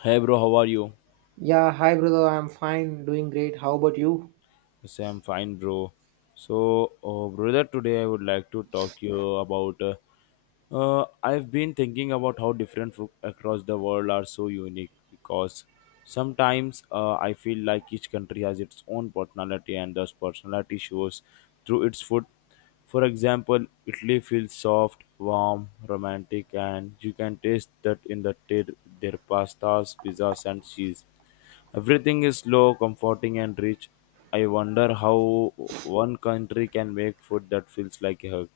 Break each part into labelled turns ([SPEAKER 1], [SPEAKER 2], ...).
[SPEAKER 1] Hey bro, how are you?
[SPEAKER 2] Yeah, hi brother, I'm fine, doing great. How about you?
[SPEAKER 1] I say I'm fine, bro. So, brother, today I would like to talk you about. I've been thinking about how different food across the world are so unique because sometimes I feel like each country has its own personality and thus personality shows through its food. For example, Italy feels soft, warm, romantic, and you can taste that in the their pastas, pizzas, and cheese. Everything is slow, comforting, and rich. I wonder how one country can make food that feels like a hug.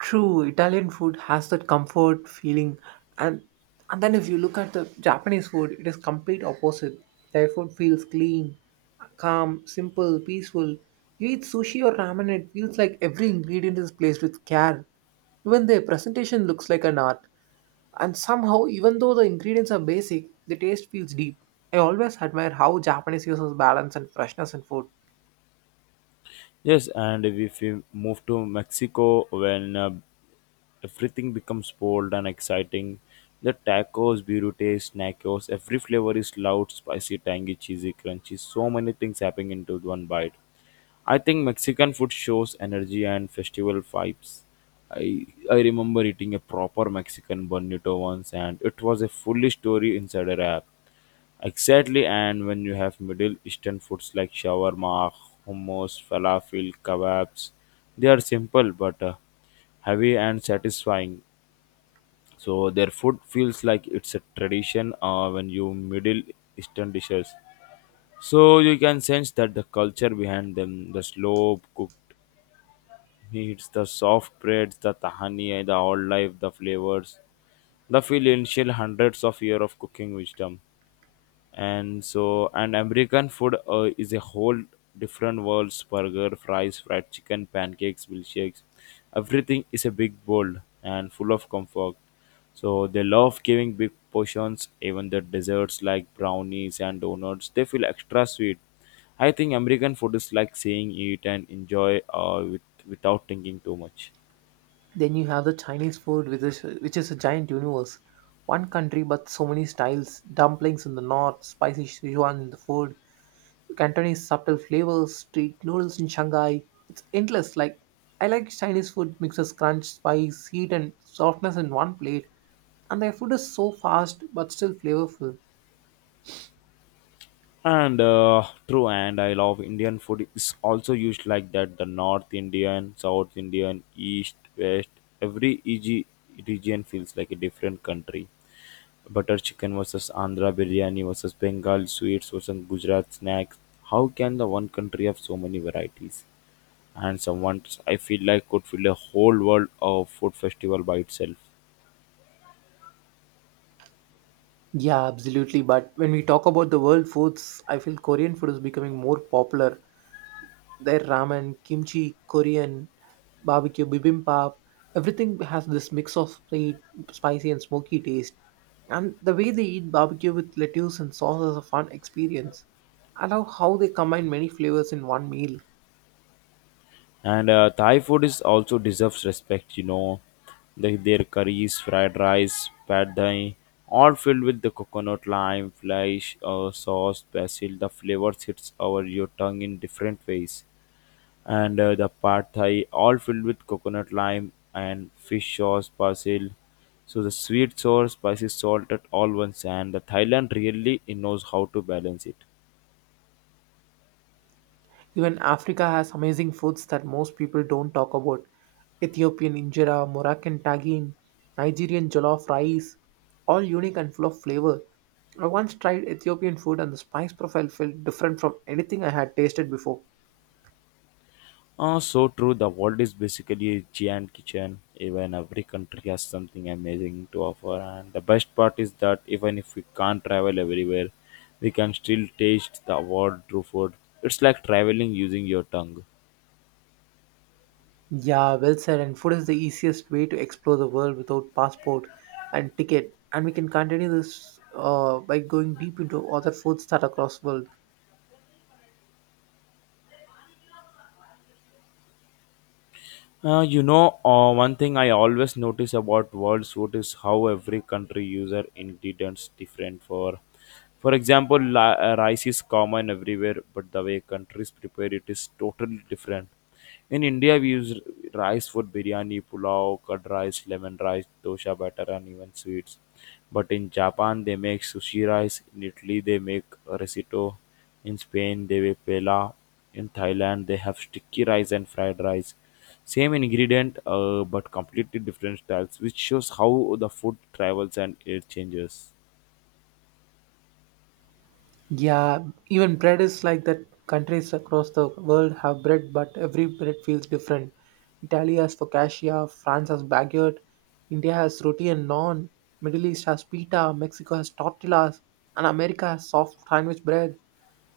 [SPEAKER 2] True, Italian food has that comfort feeling, and and then if you look at the Japanese food, it is complete opposite. Their food feels clean, calm, simple, peaceful. You eat sushi or ramen, it feels like every ingredient is placed with care. Even their presentation looks like an art, and somehow, even though the ingredients are basic, the taste feels deep. I always admire how Japanese uses balance and freshness in food.
[SPEAKER 1] Yes, and if we move to Mexico, when everything becomes bold and exciting. The tacos, burritos, nachos, every flavor is loud, spicy, tangy, cheesy, crunchy. So many things happening into one bite. I think Mexican food shows energy and festival vibes. I remember eating a proper Mexican bonito once, and it was a fully story inside a wrap. Exactly, and when you have Middle Eastern foods like shawarma, hummus, falafel, kebabs, they are simple but heavy and satisfying. So their food feels like it's a tradition when you Middle Eastern dishes. So you can sense that the culture behind them, the slow cooked meats, the soft breads, the tahani, the whole life, the flavors, the feel hundreds of years of cooking wisdom. And american food is a whole different world, burger, fries, fried chicken, pancakes, milkshakes, everything is a big bowl and full of comfort. So they love giving big portions, even the desserts like brownies and donuts, they feel extra sweet. I think american food is like saying eat and enjoy with, without thinking too much.
[SPEAKER 2] Then you have the Chinese food, which is a giant universe. One country, but so many styles. Dumplings in the north, spicy Sichuan in the food, Cantonese subtle flavors, street noodles in Shanghai. It's endless. Like I like Chinese food mixes crunch, spice, heat, and softness in one plate. And their food is so fast but still flavorful.
[SPEAKER 1] And true, and I love Indian food is also used like that. The North Indian, South Indian, East, West, every EG region feels like a different country. Butter chicken versus Andhra biryani versus Bengal sweets versus Gujarat snacks. How can the one country have so many varieties? And someone I feel like could fill a whole world of food festival by itself.
[SPEAKER 2] Yeah, absolutely. But when we talk about the world foods, I feel Korean food is becoming more popular. Their ramen, kimchi, Korean barbecue, bibimbap, everything has this mix of sweet, spicy, and smoky taste. And the way they eat barbecue with lettuce and sauce is a fun experience. I love how they combine many flavors in one meal.
[SPEAKER 1] And Thai food is also deserves respect, you know. Their curries, fried rice, pad thai, all filled with the coconut, lime, flesh, sauce, basil. The flavors hits over your tongue in different ways. And the pad thai, all filled with coconut, lime, and fish sauce, basil. So the sweet sour, spicy, salted, all once. And the Thailand really knows how to balance it.
[SPEAKER 2] Even Africa has amazing foods that most people don't talk about. Ethiopian injera, Moroccan tagine, Nigerian jollof rice, all unique and full of flavor. I once tried Ethiopian food and the spice profile felt different from anything I had tasted before.
[SPEAKER 1] So true. The world is basically a giant kitchen. Even every country has something amazing to offer. And the best part is that even if we can't travel everywhere, we can still taste the world through food. It's like traveling using your tongue.
[SPEAKER 2] Yeah, well said. And food is the easiest way to explore the world without passport and ticket. And we can continue this by going deep into other foods that across world.
[SPEAKER 1] One thing I always notice about world suit is how every country user ingredients different for. For example, rice is common everywhere, but the way countries prepare it is totally different. In India, we use rice for biryani, pulao, curd rice, lemon rice, dosha batter, and even sweets. But in Japan, they make sushi rice. In Italy, they make risotto. In Spain, they make pela. In Thailand, they have sticky rice and fried rice. Same ingredient, but completely different styles, which shows how the food travels and it changes.
[SPEAKER 2] Yeah, even bread is like that. Countries across the world have bread, but every bread feels different. Italy has focaccia, France has baguette, India has roti and naan, Middle East has pita, Mexico has tortillas, and America has soft sandwich bread.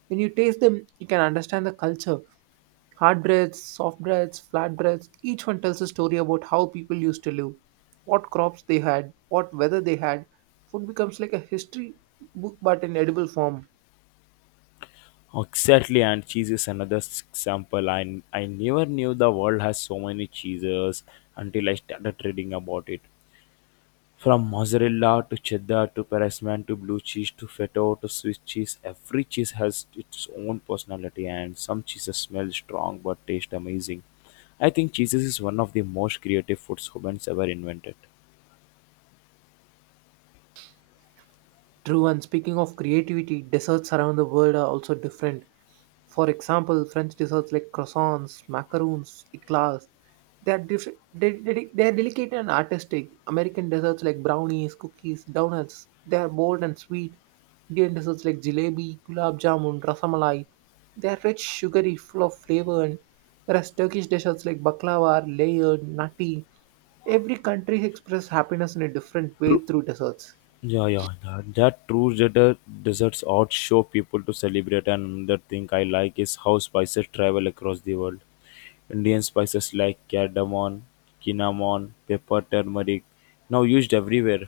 [SPEAKER 2] When you taste them, you can understand the culture. Hard breads, soft breads, flat breads, each one tells a story about how people used to live, what crops they had, what weather they had. Food becomes like a history book, but in edible form.
[SPEAKER 1] Exactly, and cheese is another example. I never knew the world has so many cheeses until I started reading about it. From mozzarella to cheddar to parmesan to blue cheese to feta to Swiss cheese, every cheese has its own personality, and some cheeses smell strong but taste amazing. I think cheeses is one of the most creative foods humans ever invented.
[SPEAKER 2] True, and speaking of creativity, desserts around the world are also different. For example, French desserts like croissants, macaroons, eclairs, they are different. They are delicate and artistic. American desserts like brownies, cookies, donuts, they are bold and sweet. Indian desserts like jalebi, gulab jamun, rasamalai, they are rich, sugary, full of flavor. And whereas Turkish desserts like baklava are layered, nutty. Every country expresses happiness in a different way through desserts.
[SPEAKER 1] Yeah, yeah, that true desert, deserts out show people to celebrate. And the thing I like is how spices travel across the world. Indian spices like cardamom, cinnamon, pepper, turmeric, now used everywhere.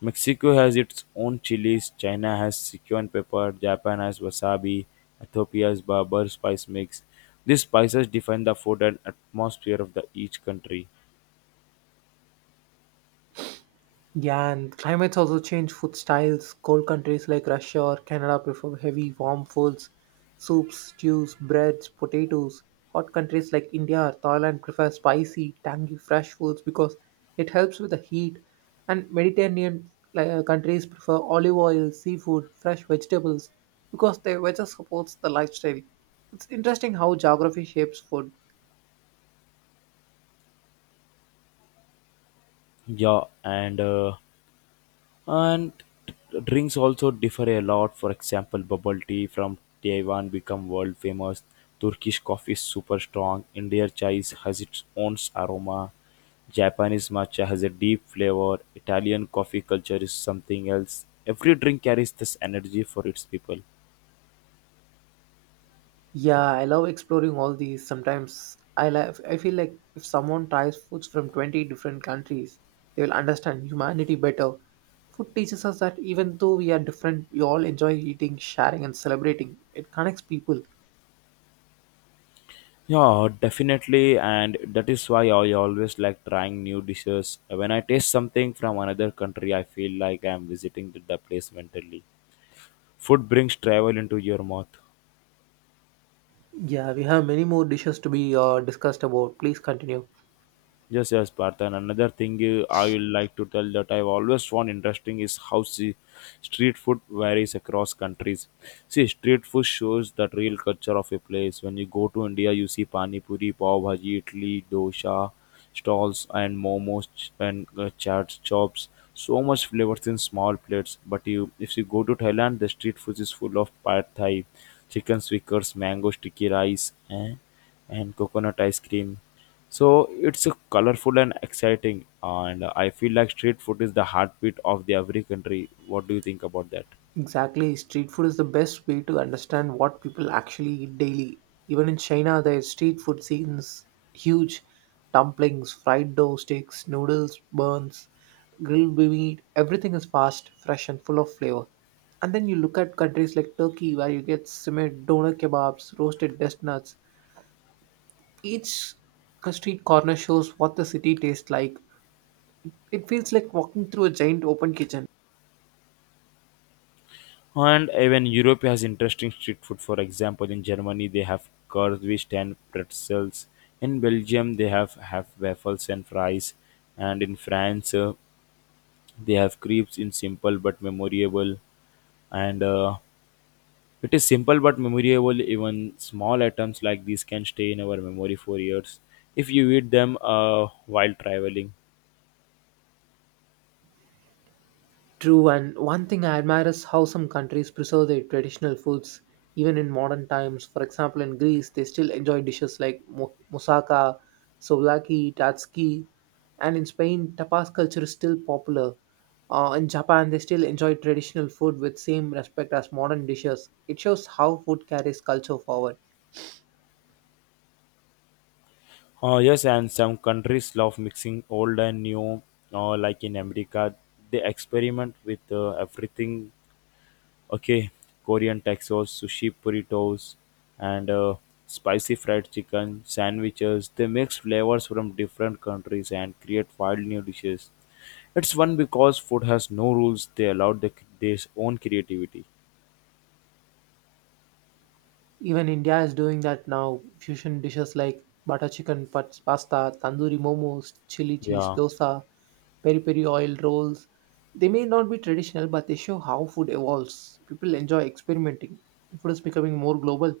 [SPEAKER 1] Mexico has its own chilies, China has Sichuan pepper, Japan has wasabi, Ethiopia has barber spice mix. These spices define the food and atmosphere of the each country.
[SPEAKER 2] Yeah, and climates also change food styles. Cold countries like Russia or Canada prefer heavy, warm foods, soups, stews, breads, potatoes. Hot countries like India or Thailand prefer spicy, tangy, fresh foods because it helps with the heat. And Mediterranean like, countries prefer olive oil, seafood, fresh vegetables because their weather supports the lifestyle. It's interesting how geography shapes food.
[SPEAKER 1] Yeah, and drinks also differ a lot. For example, bubble tea from Taiwan become world famous, turkish coffee is super strong, indian chai has its own aroma, japanese matcha has a deep flavor, italian coffee culture is something else. Every drink carries this energy for its people.
[SPEAKER 2] Yeah, I love exploring all these. Sometimes I love, I feel like if someone tries foods from 20 different countries, they will understand humanity better. Food teaches us that even though we are different, we all enjoy eating, sharing, and celebrating. It connects people.
[SPEAKER 1] Yeah, definitely, and that is why I always like trying new dishes. When I taste something from another country, I feel like I am visiting the place mentally. Food brings travel into your mouth.
[SPEAKER 2] Yeah, we have many more dishes to be discussed about. Please continue.
[SPEAKER 1] Yes, yes, Partha. And another thing I would like to tell that I've always found interesting is how see, street food varies across countries. See, street food shows that real culture of a place. When you go to India, you see pani puri, pav bhaji, idli, dosa stalls and momos and chaat chops. So much flavors in small plates. But you, if you go to Thailand, the street food is full of pad thai, chicken stickers, mango sticky rice, and coconut ice cream. So it's colorful and exciting, and I feel like street food is the heartbeat of the every country. What do you think about that?
[SPEAKER 2] Exactly. Street food is the best way to understand what people actually eat daily. Even in China, their street food scenes huge dumplings, fried dough sticks, noodles, buns, grilled meat. Everything is fast, fresh, and full of flavor. And then you look at countries like Turkey, where you get simmered doner kebabs, roasted chestnuts. Each street corner shows what the city tastes like. It feels like walking through a giant open kitchen.
[SPEAKER 1] And even Europe has interesting street food. For example, in Germany they have currywurst and pretzels. In Belgium they have waffles and fries, and in France they have crepes in simple but memorable. And It is simple but memorable. Even small items like these can stay in our memory for years if you eat them while traveling.
[SPEAKER 2] True, and one thing I admire is how some countries preserve their traditional foods even in modern times. For example, in Greece, they still enjoy dishes like moussaka, souvlaki, tatsuki, and in Spain, tapas culture is still popular. In Japan, they still enjoy traditional food with same respect as modern dishes. It shows how food carries culture forward.
[SPEAKER 1] Yes, and some countries love mixing old and new, like in America, they experiment with everything. Okay, Korean tacos, sushi burritos, and spicy fried chicken sandwiches. They mix flavors from different countries and create wild new dishes. It's fun because food has no rules. They allow their own creativity.
[SPEAKER 2] Even India is doing that now. Fusion dishes like butter chicken, pasta, tandoori momos, chili cheese,
[SPEAKER 1] Yeah.
[SPEAKER 2] dosa, peri peri oil rolls. They may not be traditional, but they show how food evolves. People enjoy experimenting. Food is becoming more global.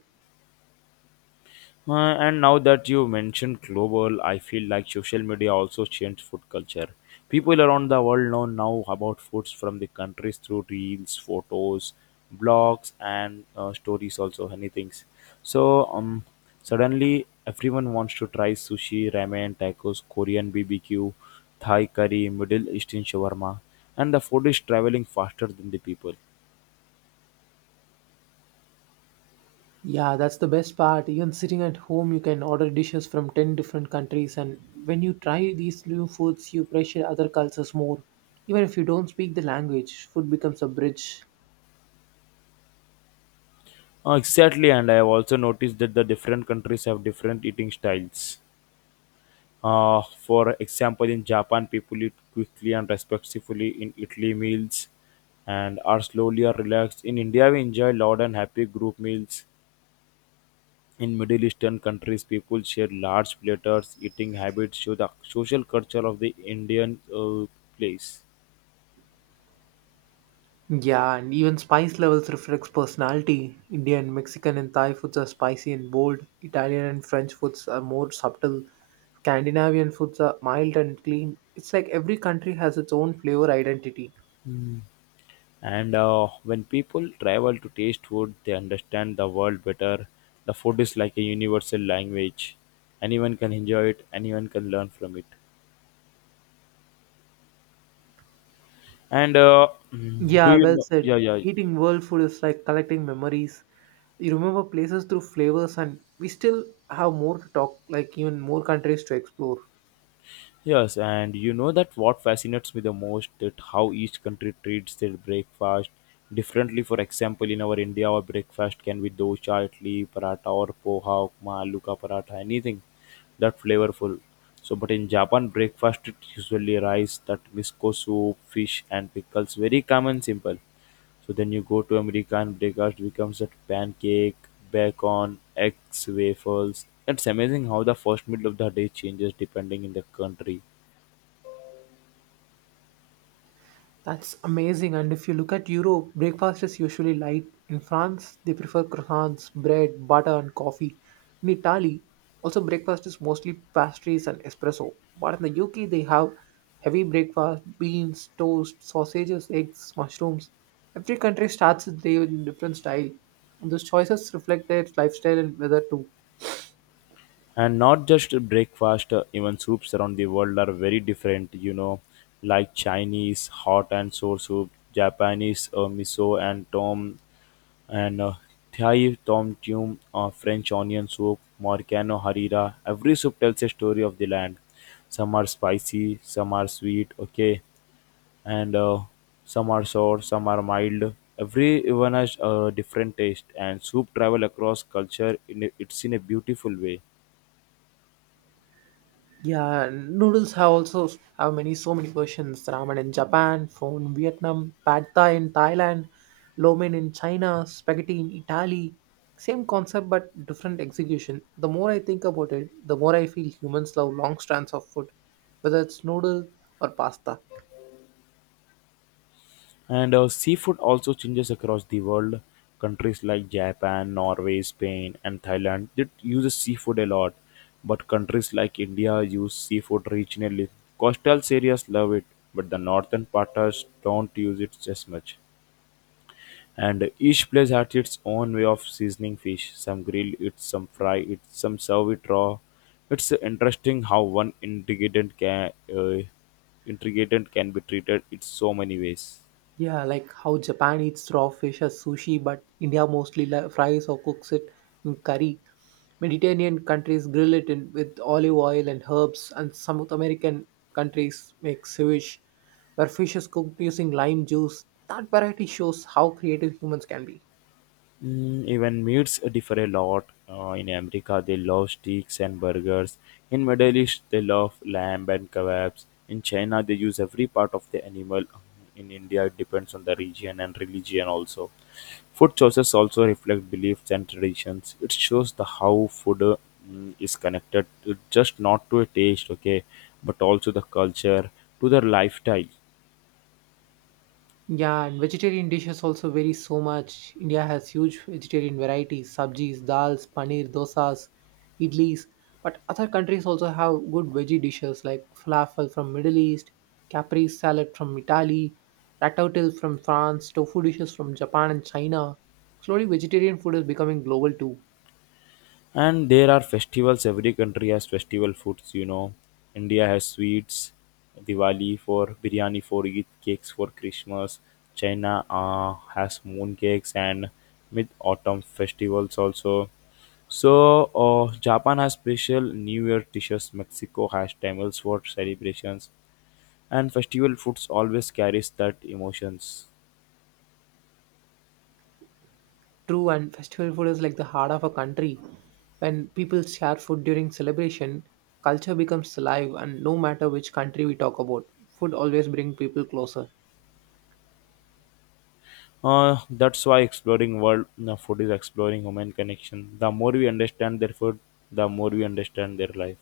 [SPEAKER 1] And now that you mentioned global, I feel like social media also changed food culture. People around the world know now about foods from the countries through reels, photos, blogs, and stories, also any things. So suddenly everyone wants to try sushi, ramen, tacos, Korean BBQ, Thai curry, Middle Eastern shawarma, and the food is traveling faster than the people.
[SPEAKER 2] Yeah, that's the best part. Even sitting at home, you can order dishes from 10 different countries, and when you try these new foods, you appreciate other cultures more. Even if you don't speak the language, food becomes a bridge.
[SPEAKER 1] Exactly, and I have also noticed that the different countries have different eating styles. For example, in Japan, people eat quickly and respectfully. In Italy, meals and are slowly or relaxed. In India, we enjoy loud and happy group meals. In Middle Eastern countries, people share large platters. Eating habits show the social culture of the Indian place.
[SPEAKER 2] Yeah, and even spice levels reflects personality. Indian, Mexican, and Thai foods are spicy and bold. Italian and French foods are more subtle. Scandinavian foods are mild and clean. It's like every country has its own flavor identity.
[SPEAKER 1] And when people travel to taste food, they understand the world better. The food is like a universal language. Anyone can enjoy it. Anyone can learn from it. And uh, do
[SPEAKER 2] Yeah,
[SPEAKER 1] you
[SPEAKER 2] well
[SPEAKER 1] know? Yeah,
[SPEAKER 2] said.
[SPEAKER 1] yeah,
[SPEAKER 2] Eating world food is like collecting memories. You remember places through flavors, and we still have more to talk, like even more countries to explore.
[SPEAKER 1] yes. And you know that what fascinates me the most that how each country treats their breakfast differently. For example, in our India, our breakfast can be dosa, idli, paratha, or poha, upma, aloo ka paratha, anything that flavorful. So, but in Japan, breakfast is usually rice, that miso soup, fish, and pickles. Very common, simple. So then you go to American breakfast becomes that pancake, bacon, eggs, waffles. It's amazing how the first meal of the day changes depending in the country.
[SPEAKER 2] That's amazing. And if you look at Europe, breakfast is usually light. In France, they prefer croissants, bread, butter, and coffee. In Italy, also breakfast is mostly pastries and espresso. But in the UK, they have heavy breakfast, beans, toast, sausages, eggs, mushrooms. Every country starts its day in different style. Those choices reflect their lifestyle and weather too.
[SPEAKER 1] And not just breakfast, even soups around the world are very different, you know, like Chinese hot and sour soup, Japanese miso and tom, and Thai tom yum, French onion soup, Morcano harira. Every soup tells a story of the land. Some are spicy, some are sweet, okay, and some are sour, some are mild. Everyone has a different taste, and soup travel across culture. It's in a beautiful way.
[SPEAKER 2] Yeah, noodles have also have many so many versions. Ramen in Japan, pho in Vietnam, pad thai in Thailand, lo mein in China, spaghetti in Italy. Same concept but different execution. The more I think about it, the more I feel humans love long strands of food, whether it's noodle or pasta.
[SPEAKER 1] And seafood also changes across the world. Countries like Japan, Norway, Spain, and Thailand that uses seafood a lot, but countries like India use seafood regionally. Coastal areas love it, but the northern parts don't use it as much. And each place had its own way of seasoning fish. Some grill it, some fry it, some serve it raw. It's interesting how one ingredient can be treated in so many ways.
[SPEAKER 2] Yeah, like how Japan eats raw fish as sushi, but India mostly fries or cooks it in curry. Mediterranean countries grill it in with olive oil and herbs, and South American countries make ceviche, where fish is cooked using lime juice. That variety shows how creative humans can be.
[SPEAKER 1] Mm, even meats differ a lot. In America, they love steaks and burgers. In Middle East, they love lamb and kebabs. In China, they use every part of the animal. In India, it depends on the region and religion also. Food choices also reflect beliefs and traditions. It shows the how food is connected, to, just not to a taste, okay, but also the culture, to the lifestyle.
[SPEAKER 2] Yeah, and vegetarian dishes also vary so much. India has huge vegetarian varieties, sabjis, dals, paneer, dosas, idlis. But other countries also have good veggie dishes like falafel from Middle East, caprese salad from Italy, ratatouille from France, tofu dishes from Japan and China. Slowly, vegetarian food is becoming global too.
[SPEAKER 1] And there are festivals. Every country has festival foods. You know, India has sweets, Diwali for biryani for Eid, cakes for Christmas. China has moon cakes and mid autumn festivals also. So Japan has special New Year dishes. Mexico has tamales for celebrations, and festival foods always carries that emotions.
[SPEAKER 2] True, and festival food is like the heart of a country. When people share food during celebration, culture becomes alive, and no matter which country we talk about, food always brings people closer.
[SPEAKER 1] That's why exploring world food is exploring human connection. The more we understand their food, the more we understand their life.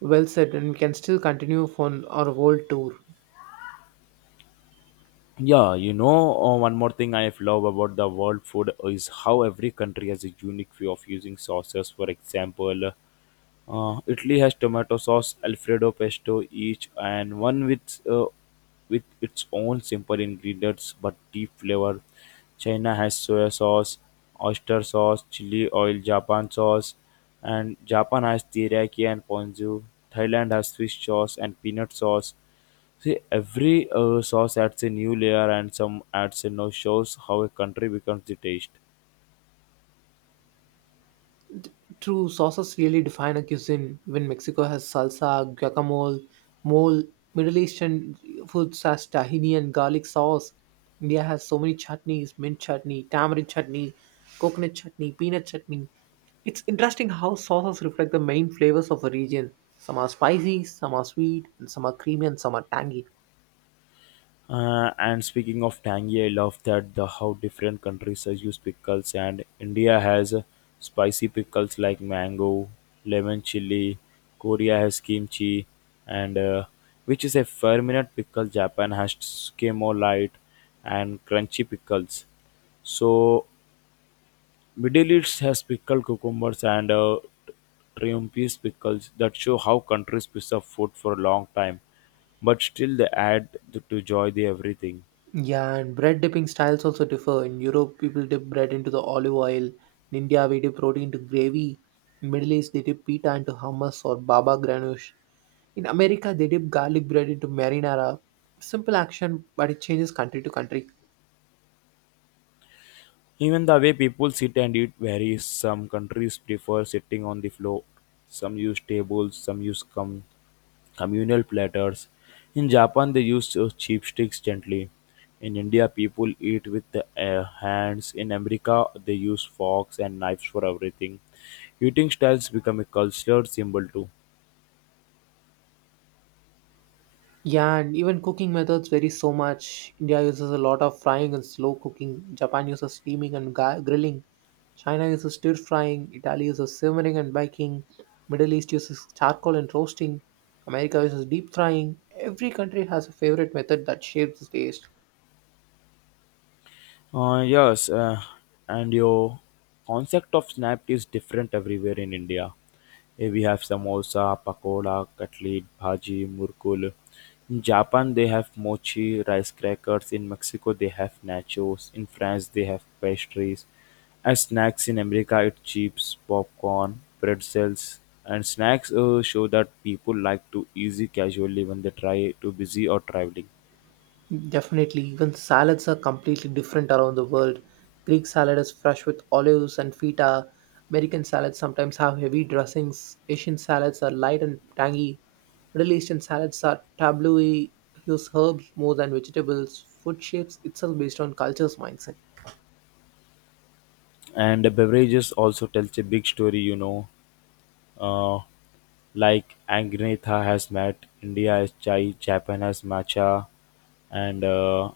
[SPEAKER 2] Well said, and we can still continue for our world tour.
[SPEAKER 1] Yeah, you know, one more thing I love about the world food is how every country has a unique way of using sauces. For example, Italy has tomato sauce, Alfredo pesto each, and one with with its own simple ingredients but deep flavor. China has soya sauce, oyster sauce, chili oil, Japan sauce, and Japan has teriyaki and ponzu. Thailand has fish sauce and peanut sauce. See, every sauce adds a new layer, and some adds a no shows how a country becomes the taste.
[SPEAKER 2] True, sauces really define a cuisine. Even Mexico has salsa, guacamole, mole. Middle Eastern foods has tahini and garlic sauce. India has so many chutneys: mint chutney, tamarind chutney, coconut chutney, peanut chutney. It's interesting how sauces reflect the main flavors of a region. Some are spicy, some are sweet, and some are creamy, and some are tangy.
[SPEAKER 1] And speaking of tangy, I love that the how different countries use pickles, and India has spicy pickles like mango, lemon chili. Korea has kimchi, and which is a fermented pickle. Japan has skimo light and crunchy pickles. So Middle East has pickled cucumbers and triumphs pickles that show how countries preserve food for a long time, but still they add to joy the everything.
[SPEAKER 2] Yeah, and bread dipping styles also differ. In Europe, people dip bread into the olive oil. In India, we dip roti into gravy. In Middle East, they dip pita into hummus or baba ghanoush. In America, they dip garlic bread into marinara. Simple action, but it changes country to country.
[SPEAKER 1] Even the way people sit and eat varies. Some countries prefer sitting on the floor, some use tables, some use communal platters. In Japan, they use chopsticks gently. In India, people eat with the hands. In America, they use forks and knives for everything. Eating styles become a cultural symbol too.
[SPEAKER 2] Yeah, and even cooking methods vary so much. India uses a lot of frying and slow cooking. Japan uses steaming and grilling. China uses stir frying. Italy uses simmering and baking. Middle East uses charcoal and roasting. America uses deep frying. Every country has a favorite method that shapes the taste.
[SPEAKER 1] Yes, and your concept of snap is different everywhere in India. Eh, we have samosa, pakoda, cutlet, bhaji, murkul. In Japan, they have mochi, rice crackers. In Mexico, they have nachos. In France, they have pastries. As snacks in America, it's chips, popcorn, pretzels, and snacks show that people like to easy casually when they try to busy or traveling.
[SPEAKER 2] Definitely, even salads are completely different around the world. Greek salad is fresh with olives and feta. American salads sometimes have heavy dressings. Asian salads are light and tangy. Middle Eastern salads are tabloidy, use herbs more than vegetables. Food shapes itself based on culture's mindset.
[SPEAKER 1] And the beverages also tells a big story, you know. Uh, like Angnetha has met India has chai, Japan has matcha, and uh,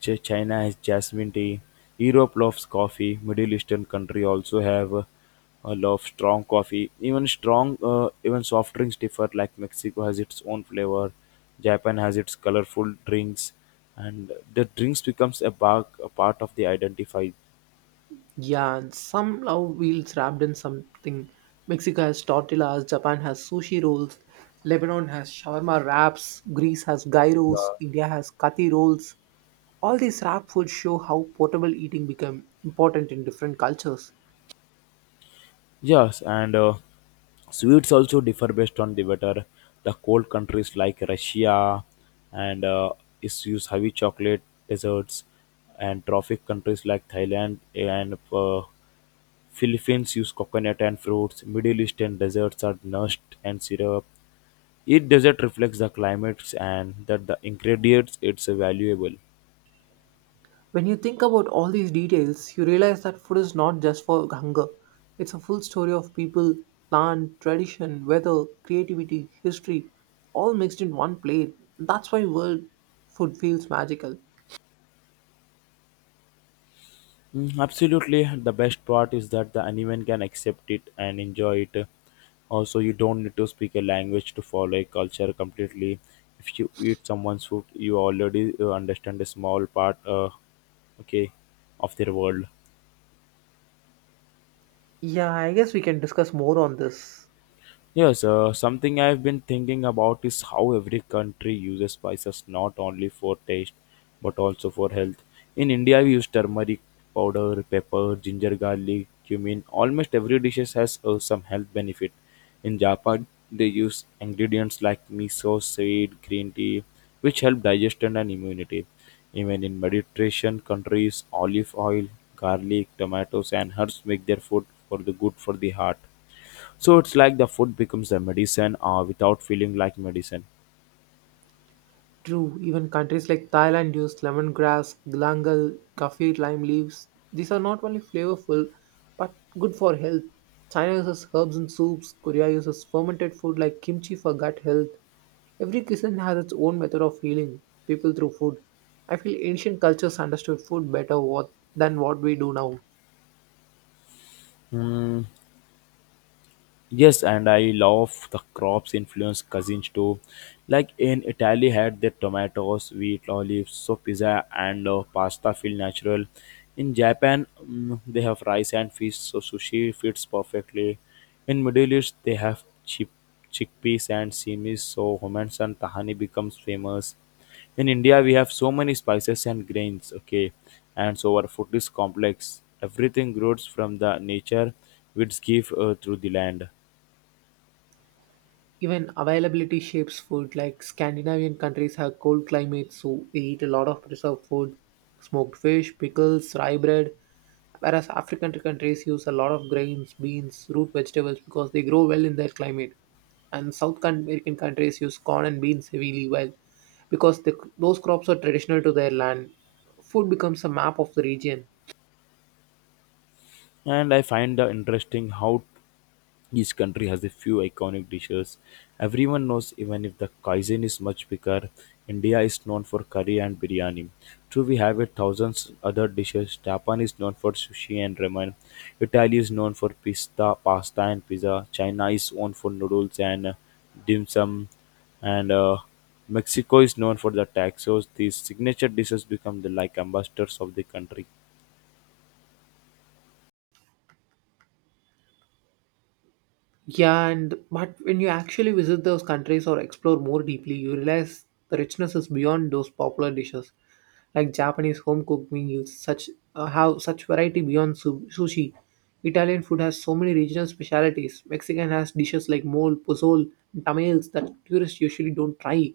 [SPEAKER 1] China has jasmine tea. Europe loves coffee. Middle Eastern country also have a love strong coffee. Even strong, even soft drinks differ. Like Mexico has its own flavor. Japan has its colorful drinks, and the drinks becomes a, a part of the identify.
[SPEAKER 2] Yeah, and some love wheels wrapped in something. Mexico has tortillas, Japan has sushi rolls, Lebanon has shawarma wraps, Greece has gyros,
[SPEAKER 1] Yeah.
[SPEAKER 2] India has kathi rolls. All these rap foods show how portable eating became important in different cultures.
[SPEAKER 1] Yes, and sweets also differ based on the weather. The cold countries like Russia and is use heavy chocolate desserts, and tropic countries like Thailand and Philippines use coconut and fruits. Middle Eastern desserts are nushed and syrup. Each dessert reflects the climates and that the ingredients it's valuable.
[SPEAKER 2] When you think about all these details, you realize that food is not just for hunger. It's a full story of people, land, tradition, weather, creativity, history, all mixed in one plate. That's why world food feels magical.
[SPEAKER 1] Mm, absolutely. The best part is that the anyone can accept it and enjoy it. Also, you don't need to speak a language to follow a culture completely. If you eat someone's food, you already understand a small part, okay, of their world.
[SPEAKER 2] Yeah, I guess we can discuss more on this.
[SPEAKER 1] Yes, something I've been thinking about is how every country uses spices not only for taste but also for health. In India, we use turmeric powder, pepper, ginger, garlic, cumin. Almost every dish has some health benefit. In Japan, they use ingredients like miso, seed, green tea, which help digestion and immunity. Even in Mediterranean countries, olive oil, garlic, tomatoes, and herbs make their food for the good for the heart. So it's like the food becomes a medicine without feeling like medicine.
[SPEAKER 2] True, even countries like Thailand use lemongrass, galangal, kaffir lime leaves. These are not only flavorful but good for health. China uses herbs in soups, Korea uses fermented food like kimchi for gut health. Every cuisine has its own method of healing people through food. I feel ancient cultures understood food better what, than what we do now.
[SPEAKER 1] Hmm, yes, and I love the crops influence cousins too. Like in Italy, had the tomatoes, wheat, olives, so pizza and pasta feel natural. In Japan, they have rice and fish, so sushi fits perfectly. In Middle East, they have chickpeas and semis, so hummus and tahini becomes famous. In India, we have so many spices and grains. Okay, and so our food is complex. Everything grows from the nature which give through the land.
[SPEAKER 2] Even availability shapes food, like Scandinavian countries have cold climates, so they eat a lot of preserved food smoked fish, pickles, rye bread. Whereas African countries use a lot of grains, beans, root vegetables because they grow well in their climate. And South American countries use corn and beans heavily well because the, those crops are traditional to their land. Food becomes a map of the region.
[SPEAKER 1] And I find the interesting how each country has a few iconic dishes. Everyone knows even if the cuisine is much bigger. India is known for curry and biryani. True, we have a thousands other dishes. Japan is known for sushi and ramen. Italy is known for pista, pasta and pizza. China is known for noodles and dim sum. And Mexico is known for the tacos. These signature dishes become the like ambassadors of the country.
[SPEAKER 2] Yeah, and but when you actually visit those countries or explore more deeply, you realize the richness is beyond those popular dishes. Like Japanese home cooked meals, such have such variety beyond sushi. Italian food has so many regional specialities. Mexican has dishes like mole, pozole, and tamales that tourists usually don't try.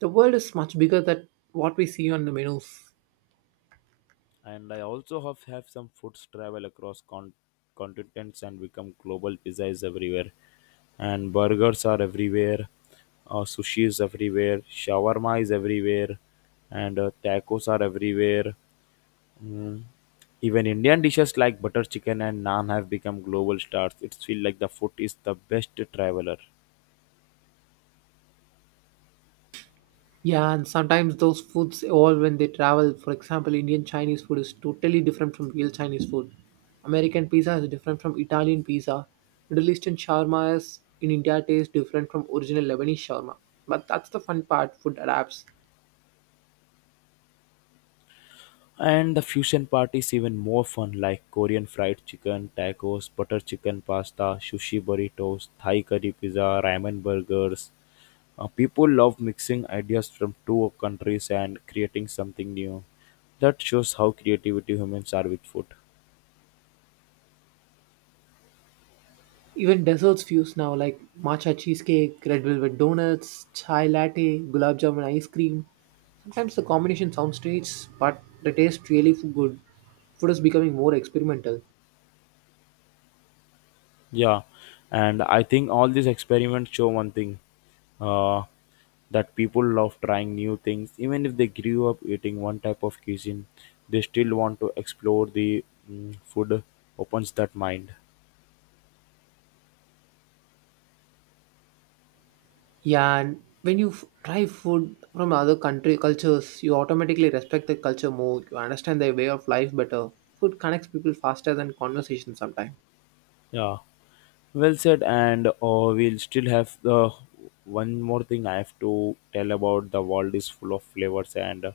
[SPEAKER 2] The world is much bigger than what we see on the menus.
[SPEAKER 1] And I also have some foods travel across continents and become global. Pizza is everywhere, and burgers are everywhere, sushi is everywhere, shawarma is everywhere, and tacos are everywhere. Mm. Even Indian dishes like butter chicken and naan have become global stars. It feels like the food is the best traveler.
[SPEAKER 2] Yeah, and sometimes those foods evolve when they travel. For example, Indian Chinese food is totally different from real Chinese food. American pizza is different from Italian pizza. Middle Eastern shawarma is in India tastes different from original Lebanese shawarma. But that's the fun part, food adapts.
[SPEAKER 1] And the fusion part is even more fun, like Korean fried chicken, tacos, butter chicken pasta, sushi burritos, Thai curry pizza, ramen burgers. People love mixing ideas from two countries and creating something new. That shows how creativity humans are with food.
[SPEAKER 2] Even desserts fuse now like matcha cheesecake, red velvet donuts, chai latte, gulab jamun ice cream. Sometimes the combination sounds strange, but the taste really good. Food is becoming more experimental.
[SPEAKER 1] Yeah, and I think all these experiments show one thing uh, that people love trying new things. Even if they grew up eating one type of cuisine, they still want to explore the food opens that mind.
[SPEAKER 2] Yeah, and when you try food from other country cultures, you automatically respect the culture more. You understand their way of life better. Food connects people faster than conversation sometimes.
[SPEAKER 1] Yeah, well said. And we'll still have the one more thing I have to tell about the world is full of flavors, and uh,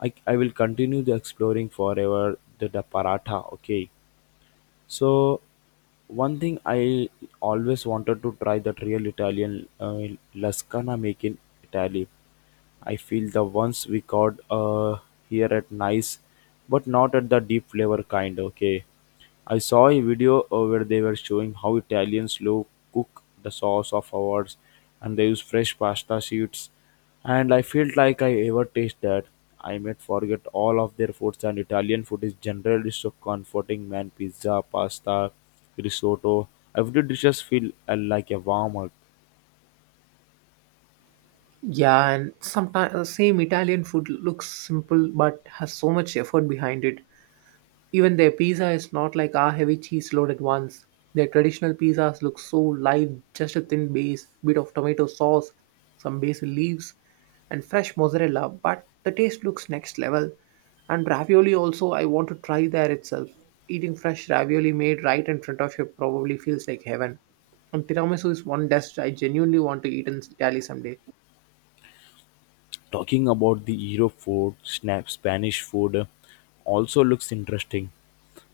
[SPEAKER 1] I, I will continue the exploring forever the paratha. Okay. So one thing I always wanted to try that real Italian lascana make in Italy. I feel the ones we got here at nice, but not at the deep flavor kind. Okay, I saw a video where they were showing how Italians slow cook the sauce of ours, and they use fresh pasta sheets and I felt like I ever taste that, I might forget all of their foods and Italian food is generally so comforting, man. Pizza, pasta, risotto, every dishes feel like a warm hug.
[SPEAKER 2] Yeah, and sometimes same Italian food looks simple but has so much effort behind it. Even their pizza is not like our heavy cheese loaded ones. Their traditional pizzas look so light, just a thin base, bit of tomato sauce, some basil leaves, and fresh mozzarella, but the taste looks next level. And ravioli also, I want to try there itself. Eating fresh ravioli made right in front of you probably feels like heaven. And tiramisu is one dish I genuinely want to eat in Italy someday.
[SPEAKER 1] Talking about the Europe food, snap Spanish food also looks interesting.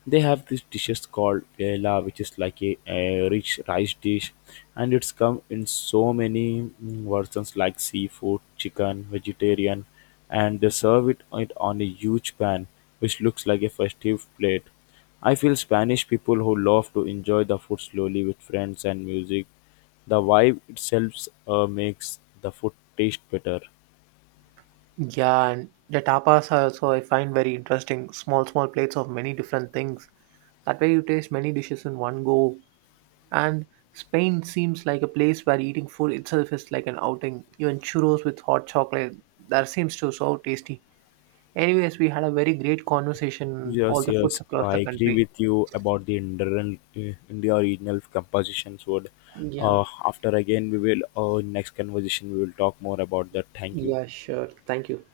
[SPEAKER 1] They have this dishes called paella, which is like a rich rice dish, and it's come in so many versions like seafood, chicken, vegetarian, and they serve it on a huge pan, which looks like a festive plate. I feel Spanish people who love to enjoy the food slowly with friends and music. The vibe itself makes the food taste better.
[SPEAKER 2] Yeah, and the tapas are also I find very interesting. Small, small plates of many different things. That way you taste many dishes in one go. And Spain seems like a place where eating food itself is like an outing. Even churros with hot chocolate, that seems to so tasty. Anyways, we had a very great conversation on all
[SPEAKER 1] Yes,
[SPEAKER 2] the foods
[SPEAKER 1] yes,
[SPEAKER 2] across the
[SPEAKER 1] I agree
[SPEAKER 2] country.
[SPEAKER 1] with you about the Indian India regional compositions. Would
[SPEAKER 2] Yeah,
[SPEAKER 1] after again we will next conversation we will talk more about that. Thank you.
[SPEAKER 2] yeah, sure. Thank you.